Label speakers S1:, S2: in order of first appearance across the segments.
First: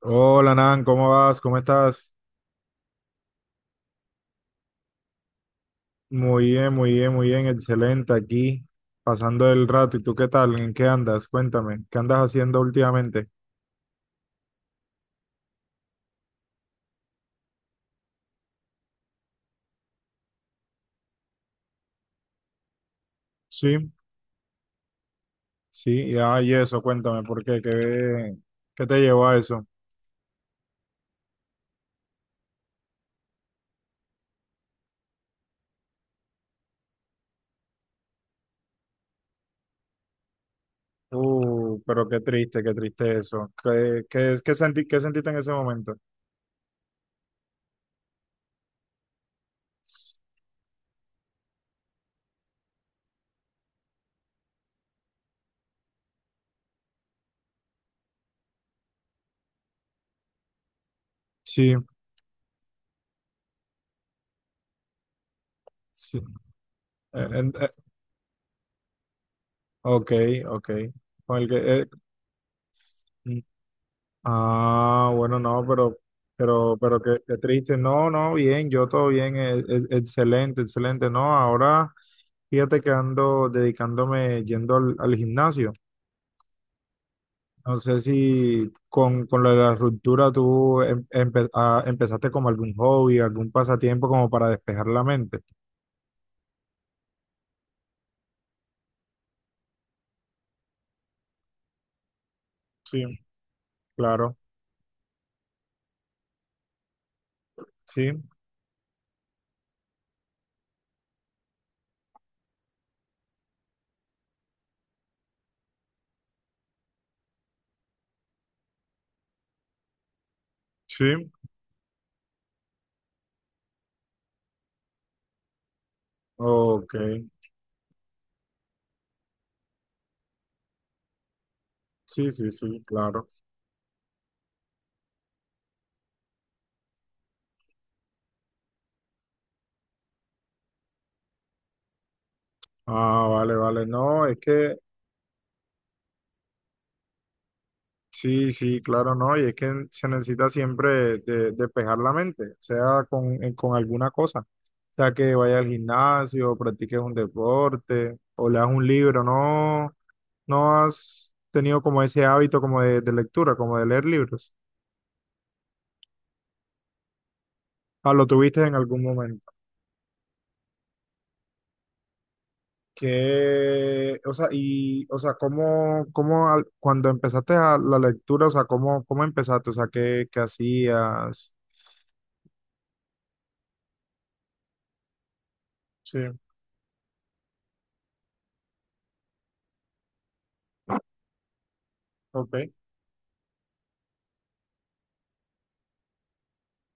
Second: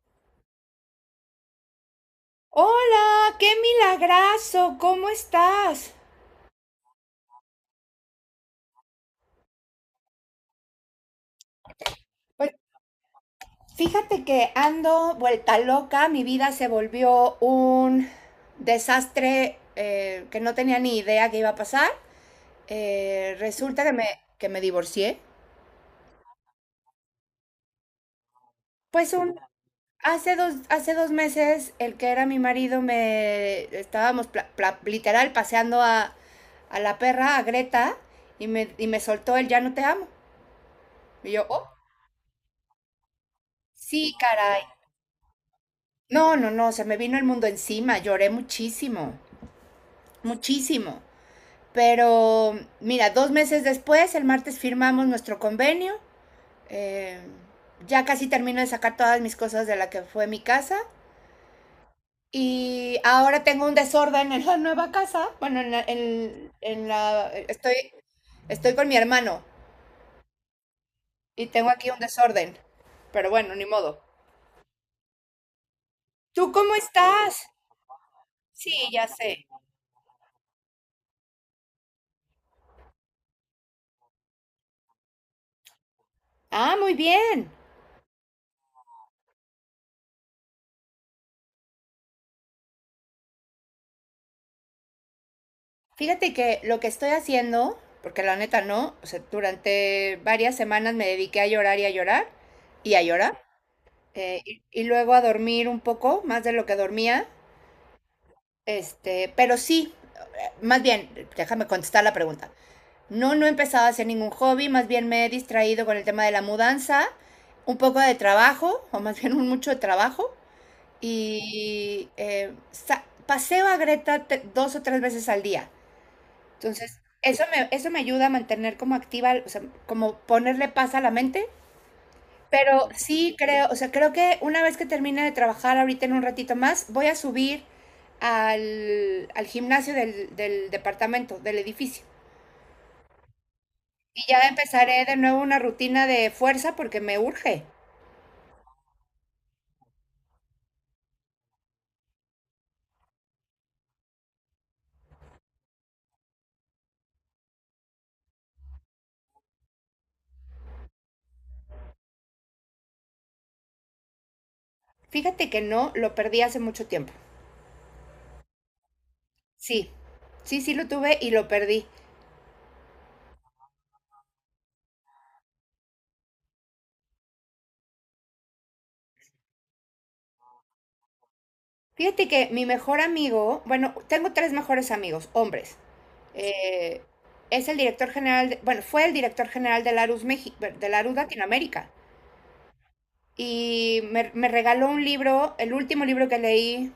S1: Hola Nan, ¿cómo vas? ¿Cómo estás?
S2: Hola, qué milagrazo, ¿cómo estás?
S1: Muy bien, muy bien, muy bien, excelente aquí, pasando el rato. ¿Y tú qué tal? ¿En qué andas? Cuéntame, ¿qué andas
S2: Pues
S1: haciendo últimamente?
S2: fíjate que ando vuelta loca, mi vida se volvió un desastre que no tenía ni idea que iba a pasar. Resulta
S1: Sí,
S2: que que me divorcié.
S1: sí, ah, y eso, cuéntame, ¿por qué? ¿¿Qué te
S2: Pues
S1: llevó a
S2: un,
S1: eso?
S2: hace dos meses el que era mi marido me estábamos literal paseando a la perra, a Greta, y y me soltó el ya no te amo. Y yo, oh,
S1: Pero qué triste eso. ¿Qué,
S2: sí,
S1: qué, qué
S2: caray.
S1: senti- qué sentiste en ese momento?
S2: No, no, no, se me vino el mundo encima, lloré muchísimo, muchísimo. Pero mira, dos meses después, el martes firmamos nuestro convenio. eh, ya casi termino de sacar todas mis cosas de la que fue mi casa.
S1: Sí,
S2: Y ahora tengo un desorden en la nueva casa. Bueno,
S1: sí.
S2: en
S1: Eh,
S2: la-
S1: en- eh,
S2: estoy, estoy con mi hermano
S1: ok, ok. Con
S2: y
S1: el
S2: tengo
S1: que, eh,
S2: aquí un desorden. Pero bueno, ni modo.
S1: ah, bueno, no, pero,
S2: ¿Tú cómo
S1: pero qué,
S2: estás?
S1: qué triste. No, no, bien, yo
S2: Sí, ya
S1: todo bien,
S2: sé.
S1: excelente, excelente. No, ahora fíjate que ando dedicándome yendo al, al gimnasio.
S2: Ah, muy bien.
S1: No sé si con, con lo de la ruptura tú empezaste como algún hobby, algún pasatiempo como para despejar la mente.
S2: Fíjate que lo que estoy haciendo, porque la neta no, o sea, durante varias semanas me dediqué a llorar y a llorar y a
S1: Sí,
S2: llorar,
S1: claro,
S2: y luego a dormir un poco, más de lo que dormía,
S1: sí,
S2: este, pero sí, más bien, déjame contestar la pregunta. No, no he empezado a hacer ningún hobby, más bien me he distraído con el tema de la mudanza, un poco de trabajo, o más bien un mucho de trabajo,
S1: sí,
S2: y paseo a Greta dos o tres veces al día.
S1: ok,
S2: Entonces, eso me ayuda a mantener como activa, o sea, como ponerle paz a la mente.
S1: sí, sí, sí,
S2: Pero
S1: claro.
S2: sí creo, o sea, creo que una vez que termine de trabajar ahorita en un ratito más, voy a subir al gimnasio del departamento, del edificio.
S1: Ah, vale, vale,
S2: Y
S1: no, es
S2: ya
S1: que
S2: empezaré de nuevo una rutina de fuerza porque me urge.
S1: sí, sí, claro, no, y es que se necesita siempre de despejar la mente, sea con alguna cosa, sea que vaya al gimnasio, practiques un deporte o leas un libro. No, no has tenido como ese hábito como de lectura, como de leer libros,
S2: Fíjate que no, lo perdí hace mucho tiempo.
S1: ah, lo tuviste en algún momento,
S2: Sí, sí, sí lo tuve y lo perdí.
S1: que, o sea, y, o sea, cómo, cuando empezaste a la lectura, o sea, cómo, cómo empezaste, o sea, qué, qué hacías,
S2: Fíjate que mi mejor amigo, bueno, tengo tres mejores amigos, hombres.
S1: sí,
S2: Eh, es el director general, bueno, fue el director general de Larus México, de Larus Latinoamérica.
S1: ok,
S2: Y me regaló un libro, el último libro que leí,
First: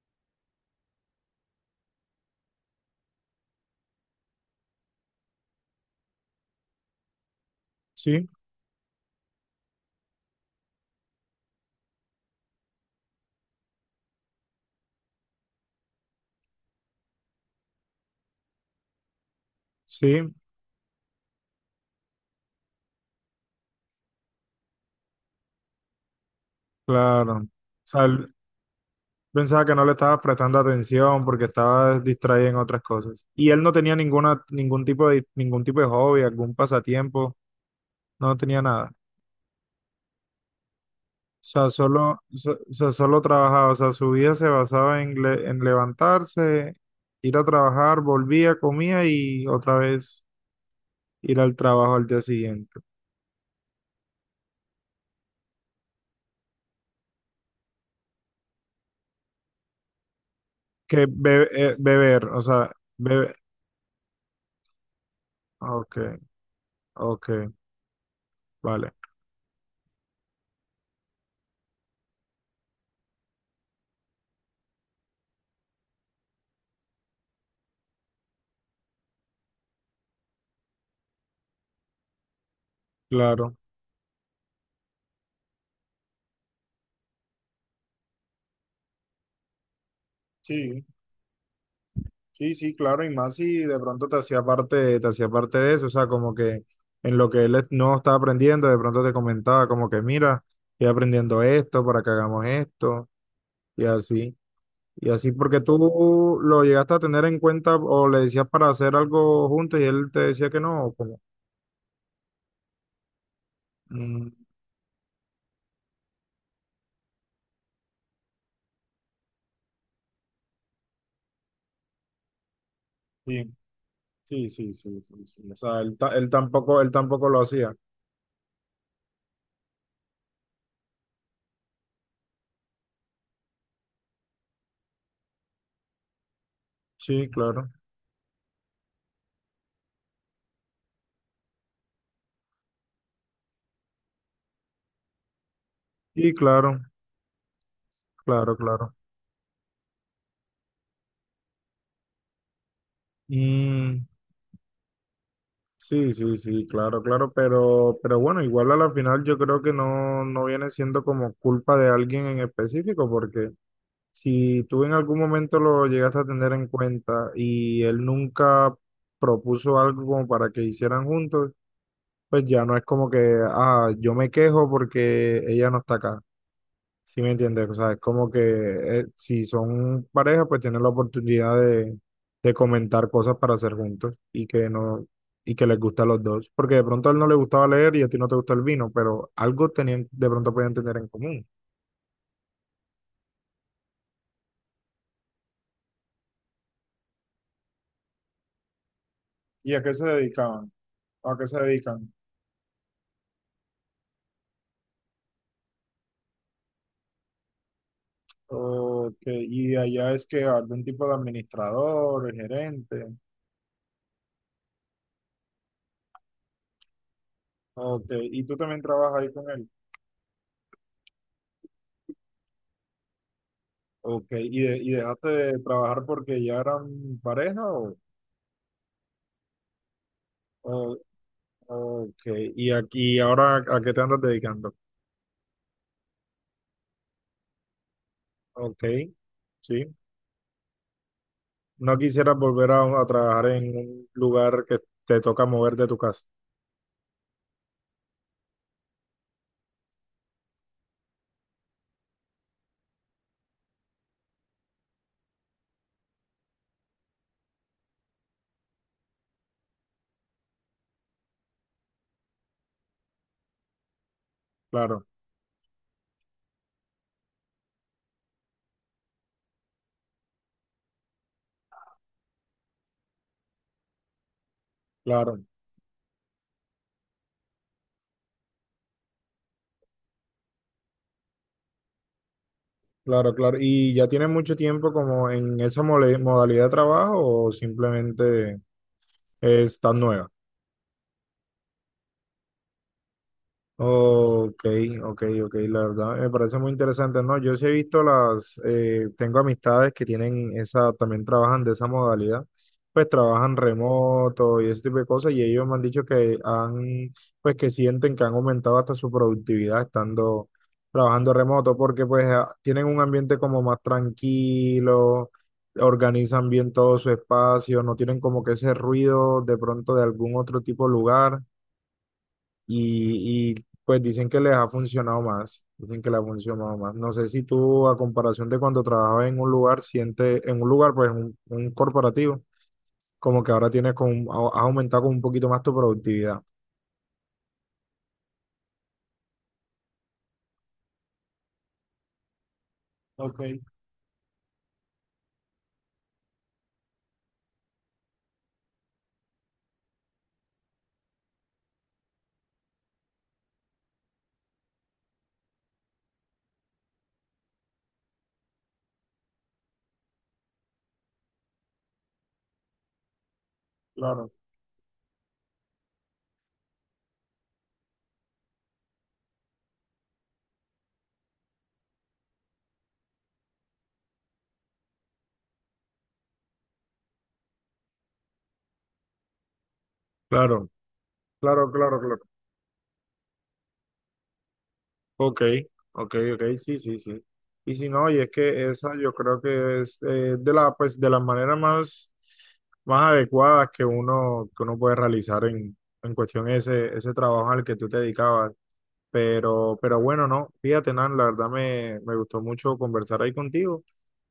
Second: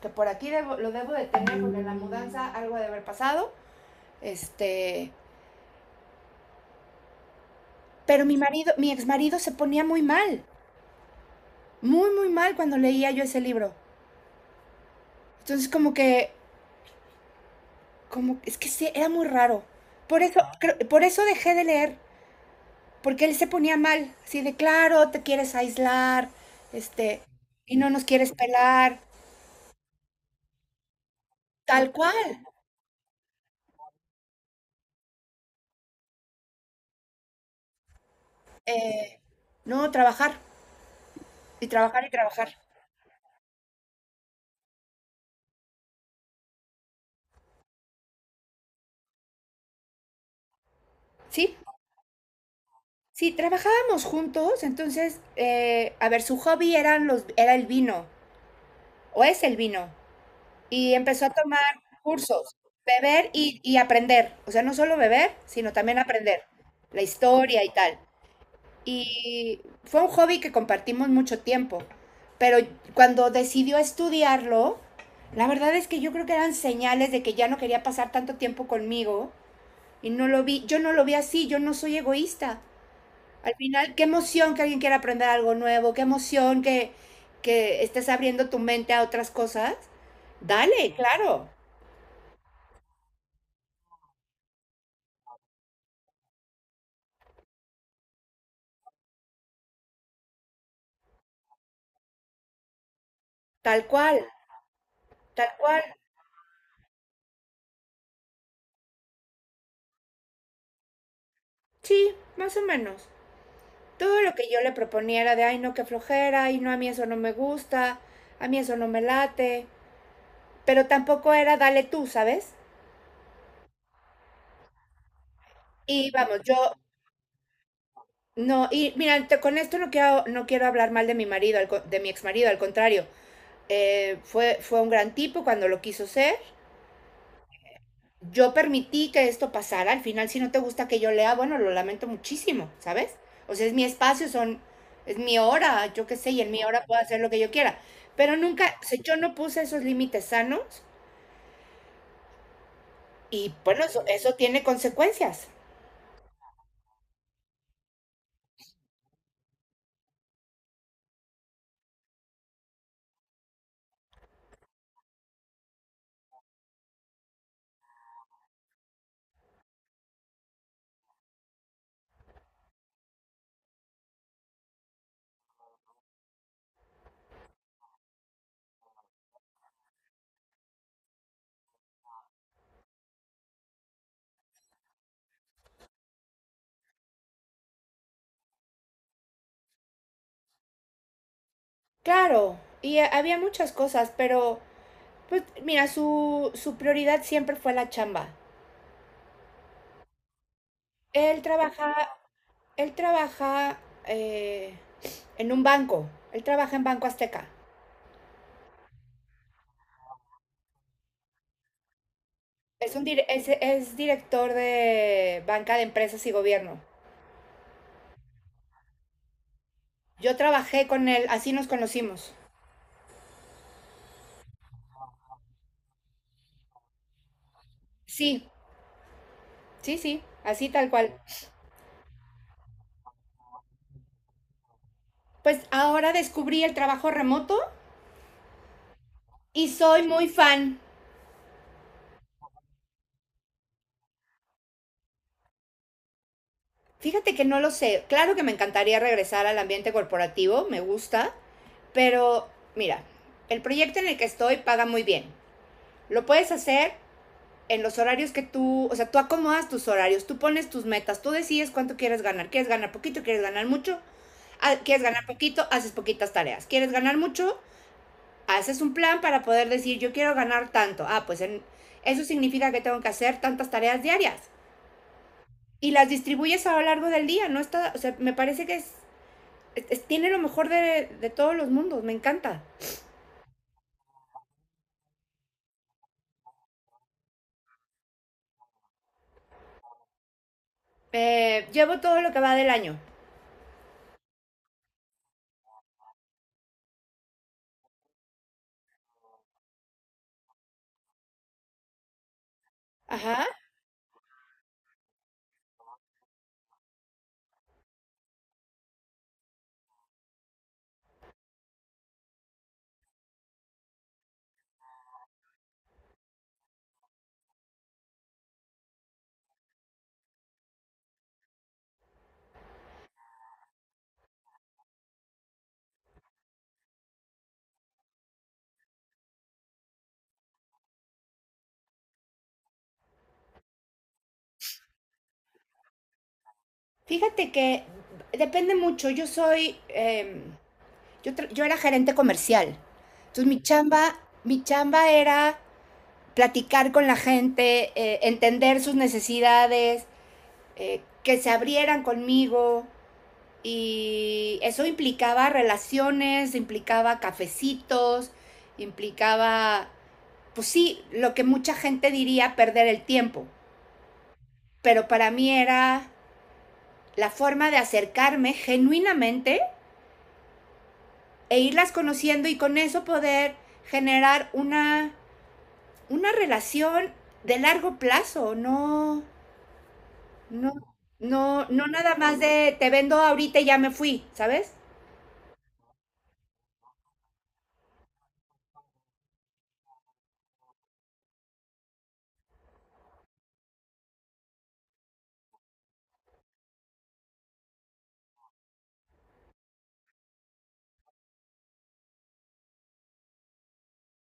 S2: que por aquí lo debo de tener porque en la mudanza algo ha de haber pasado. Este, pero
S1: sí,
S2: mi marido, mi exmarido se ponía muy mal, muy, muy mal cuando leía yo ese libro. Entonces es que sí, era muy raro. Por
S1: sí.
S2: eso, por eso dejé de leer. Porque él se ponía mal, así de claro, te quieres aislar, este,
S1: Claro. O
S2: y no
S1: sea,
S2: nos quieres
S1: él
S2: pelar,
S1: pensaba que no le estaba prestando atención porque
S2: tal
S1: estaba
S2: cual.
S1: distraído en otras cosas. Y él no tenía ninguna, ningún tipo de hobby, algún pasatiempo, no tenía nada.
S2: Eh, no, trabajar,
S1: O
S2: y
S1: sea,
S2: trabajar y trabajar.
S1: o sea, solo trabajaba. O sea, su vida se basaba en, en levantarse, ir a trabajar, volvía, comía y otra vez ir al
S2: Sí,
S1: trabajo al día siguiente.
S2: sí, trabajábamos juntos, entonces, a ver, su hobby eran los, era el vino, o es el vino, y empezó a tomar
S1: Beber, o
S2: cursos,
S1: sea,
S2: beber
S1: beber.
S2: y aprender. O sea, no solo beber, sino
S1: Ok,
S2: también aprender la
S1: ok,
S2: historia y tal.
S1: vale,
S2: Y fue un hobby que compartimos mucho tiempo, pero cuando decidió estudiarlo, la verdad es que yo creo que eran señales de que ya no quería pasar tanto tiempo conmigo y no lo vi, yo no lo vi así, yo no soy egoísta. Al
S1: claro.
S2: final, qué emoción que alguien quiera aprender algo nuevo, qué emoción que estés abriendo tu mente a otras cosas.
S1: Sí,
S2: Dale, claro,
S1: sí, sí, claro, y más si de pronto te hacía parte de eso, o sea, como que en lo que no estaba aprendiendo, de pronto te comentaba como que mira, estoy aprendiendo esto para que hagamos esto, y
S2: tal cual,
S1: así, y así
S2: tal
S1: porque
S2: cual.
S1: tú lo llegaste a tener en cuenta o le decías para hacer algo juntos y él te decía que no, o como,
S2: Sí, más o menos. Todo
S1: mm,
S2: lo que yo le proponía era de, ay, no, qué flojera, y no, a mí eso no me gusta, a mí eso no me late, pero tampoco era, dale tú, ¿sabes?
S1: sí, sí, sí, sí, sí, sí, o sea, él,
S2: Y vamos, yo,
S1: él tampoco lo hacía,
S2: no, y mira, con esto no quiero, no quiero hablar mal de mi marido, de mi ex marido, al contrario, fue, fue un gran tipo cuando lo quiso ser,
S1: sí, claro,
S2: yo permití que esto pasara, al final si no te gusta que yo lea, bueno, lo lamento muchísimo, ¿sabes? O sea, es mi espacio, son, es mi hora, yo qué sé,
S1: y
S2: y en mi
S1: claro,
S2: hora puedo hacer lo que yo quiera. Pero
S1: claro,
S2: nunca, o
S1: claro.
S2: sea, yo no puse esos límites sanos y bueno, eso,
S1: Mm,
S2: eso tiene consecuencias.
S1: sí, sí, sí, claro, claro, pero bueno, igual a la final yo creo que no, no viene siendo como culpa de alguien en específico, porque si tú en algún momento lo llegaste a tener en cuenta y él nunca propuso algo como para que hicieran juntos, pues ya no es como que, ah, yo me quejo porque ella no está acá. Sí, me entiendes, o sea, es como que si son pareja, pues tienen la oportunidad de comentar cosas para hacer juntos y que no, y que les gusta a los dos, porque de pronto a él no le gustaba leer y a ti no te gusta el vino, pero algo tenían, de pronto podían tener en común.
S2: Claro, y había muchas cosas, pero pues mira, su prioridad siempre fue la chamba.
S1: ¿Y a qué se dedicaban? ¿A
S2: Él
S1: qué se
S2: trabaja,
S1: dedican?
S2: él trabaja eh, en un banco, él trabaja en Banco Azteca.
S1: Ok, y allá es que algún tipo de administrador, gerente,
S2: Es director de banca de empresas y gobierno.
S1: ok, y tú también trabajas ahí con él,
S2: Yo trabajé con él, así nos conocimos.
S1: ok, y, y dejaste de trabajar porque ya eran pareja
S2: Sí, sí, sí, así tal
S1: o,
S2: cual.
S1: ok, y aquí ahora ¿a qué te andas dedicando?
S2: Pues ahora descubrí el trabajo remoto
S1: Ok,
S2: y
S1: sí.
S2: soy muy fan.
S1: No quisieras volver a trabajar en un lugar que te toca mover de tu casa.
S2: Fíjate que no lo sé. Claro que me encantaría regresar al ambiente corporativo, me gusta, pero mira, el proyecto en el que estoy paga muy bien. Lo puedes hacer en los horarios que tú, o sea, tú acomodas tus horarios, tú pones tus metas, tú decides cuánto quieres ganar. ¿Quieres ganar poquito? ¿Quieres ganar mucho? Ah, ¿quieres
S1: Claro,
S2: ganar poquito? Haces poquitas tareas. ¿Quieres ganar mucho? Haces un plan para poder decir, yo quiero ganar tanto. Ah, eso significa que tengo que hacer tantas tareas diarias.
S1: claro,
S2: Y las distribuyes a lo largo del día, ¿no? Está, o sea, me parece que es tiene lo mejor todos los mundos, me encanta.
S1: claro, claro. ¿Y ya tienes mucho tiempo como en esa modalidad de trabajo o simplemente es tan nueva?
S2: Llevo todo lo que va del año.
S1: Ok, ok, ok, la verdad me parece muy interesante, ¿no? Yo sí he visto las, tengo amistades que tienen esa, también trabajan de esa modalidad, pues
S2: Ajá.
S1: trabajan remoto y ese tipo de cosas y ellos me han dicho que han, pues que sienten que han aumentado hasta su productividad estando trabajando remoto porque pues tienen un ambiente como más tranquilo, organizan bien todo su espacio, no tienen como que ese ruido de pronto de algún otro tipo de lugar y, pues dicen que les ha funcionado más, dicen que les ha funcionado más. No sé si tú, a comparación de cuando trabajabas en un lugar, sientes, en un lugar, pues un corporativo, como que ahora tienes con, has aumentado con un poquito más tu productividad.
S2: Fíjate que depende mucho, yo soy... yo era gerente comercial.
S1: Ok,
S2: Entonces mi chamba era platicar con la gente, entender sus necesidades, que se abrieran conmigo. Y eso implicaba relaciones, implicaba cafecitos, implicaba, pues sí, lo que mucha gente diría perder el tiempo.
S1: claro.
S2: Pero para mí era la forma de acercarme genuinamente e irlas conociendo y con eso poder generar una relación de largo plazo, no,
S1: Claro,
S2: no, no,
S1: claro,
S2: no
S1: claro,
S2: nada
S1: claro.
S2: más de te vendo ahorita y ya me fui, ¿sabes?
S1: Ok, ok, ok, sí, sí, sí. Y si no, y es que esa yo creo que es de la, pues, de las maneras más, más adecuadas que uno puede realizar en cuestión ese, ese trabajo al que tú te dedicabas. Pero bueno, no, fíjate, Nan, la verdad me, me gustó mucho conversar ahí contigo,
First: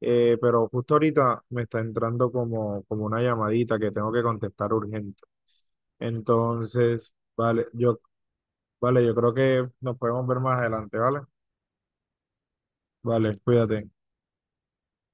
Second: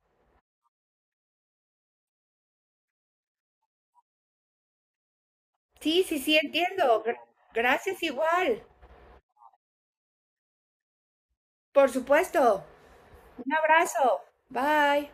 S1: pero justo ahorita me está entrando como, como una llamadita que tengo que contestar urgente.
S2: Sí, sí, sí, entiendo.
S1: Entonces, vale, yo,
S2: Gracias igual.
S1: vale, yo creo que nos podemos ver más adelante, ¿vale?
S2: Por supuesto.
S1: Vale,
S2: Un
S1: cuídate.
S2: abrazo. Bye.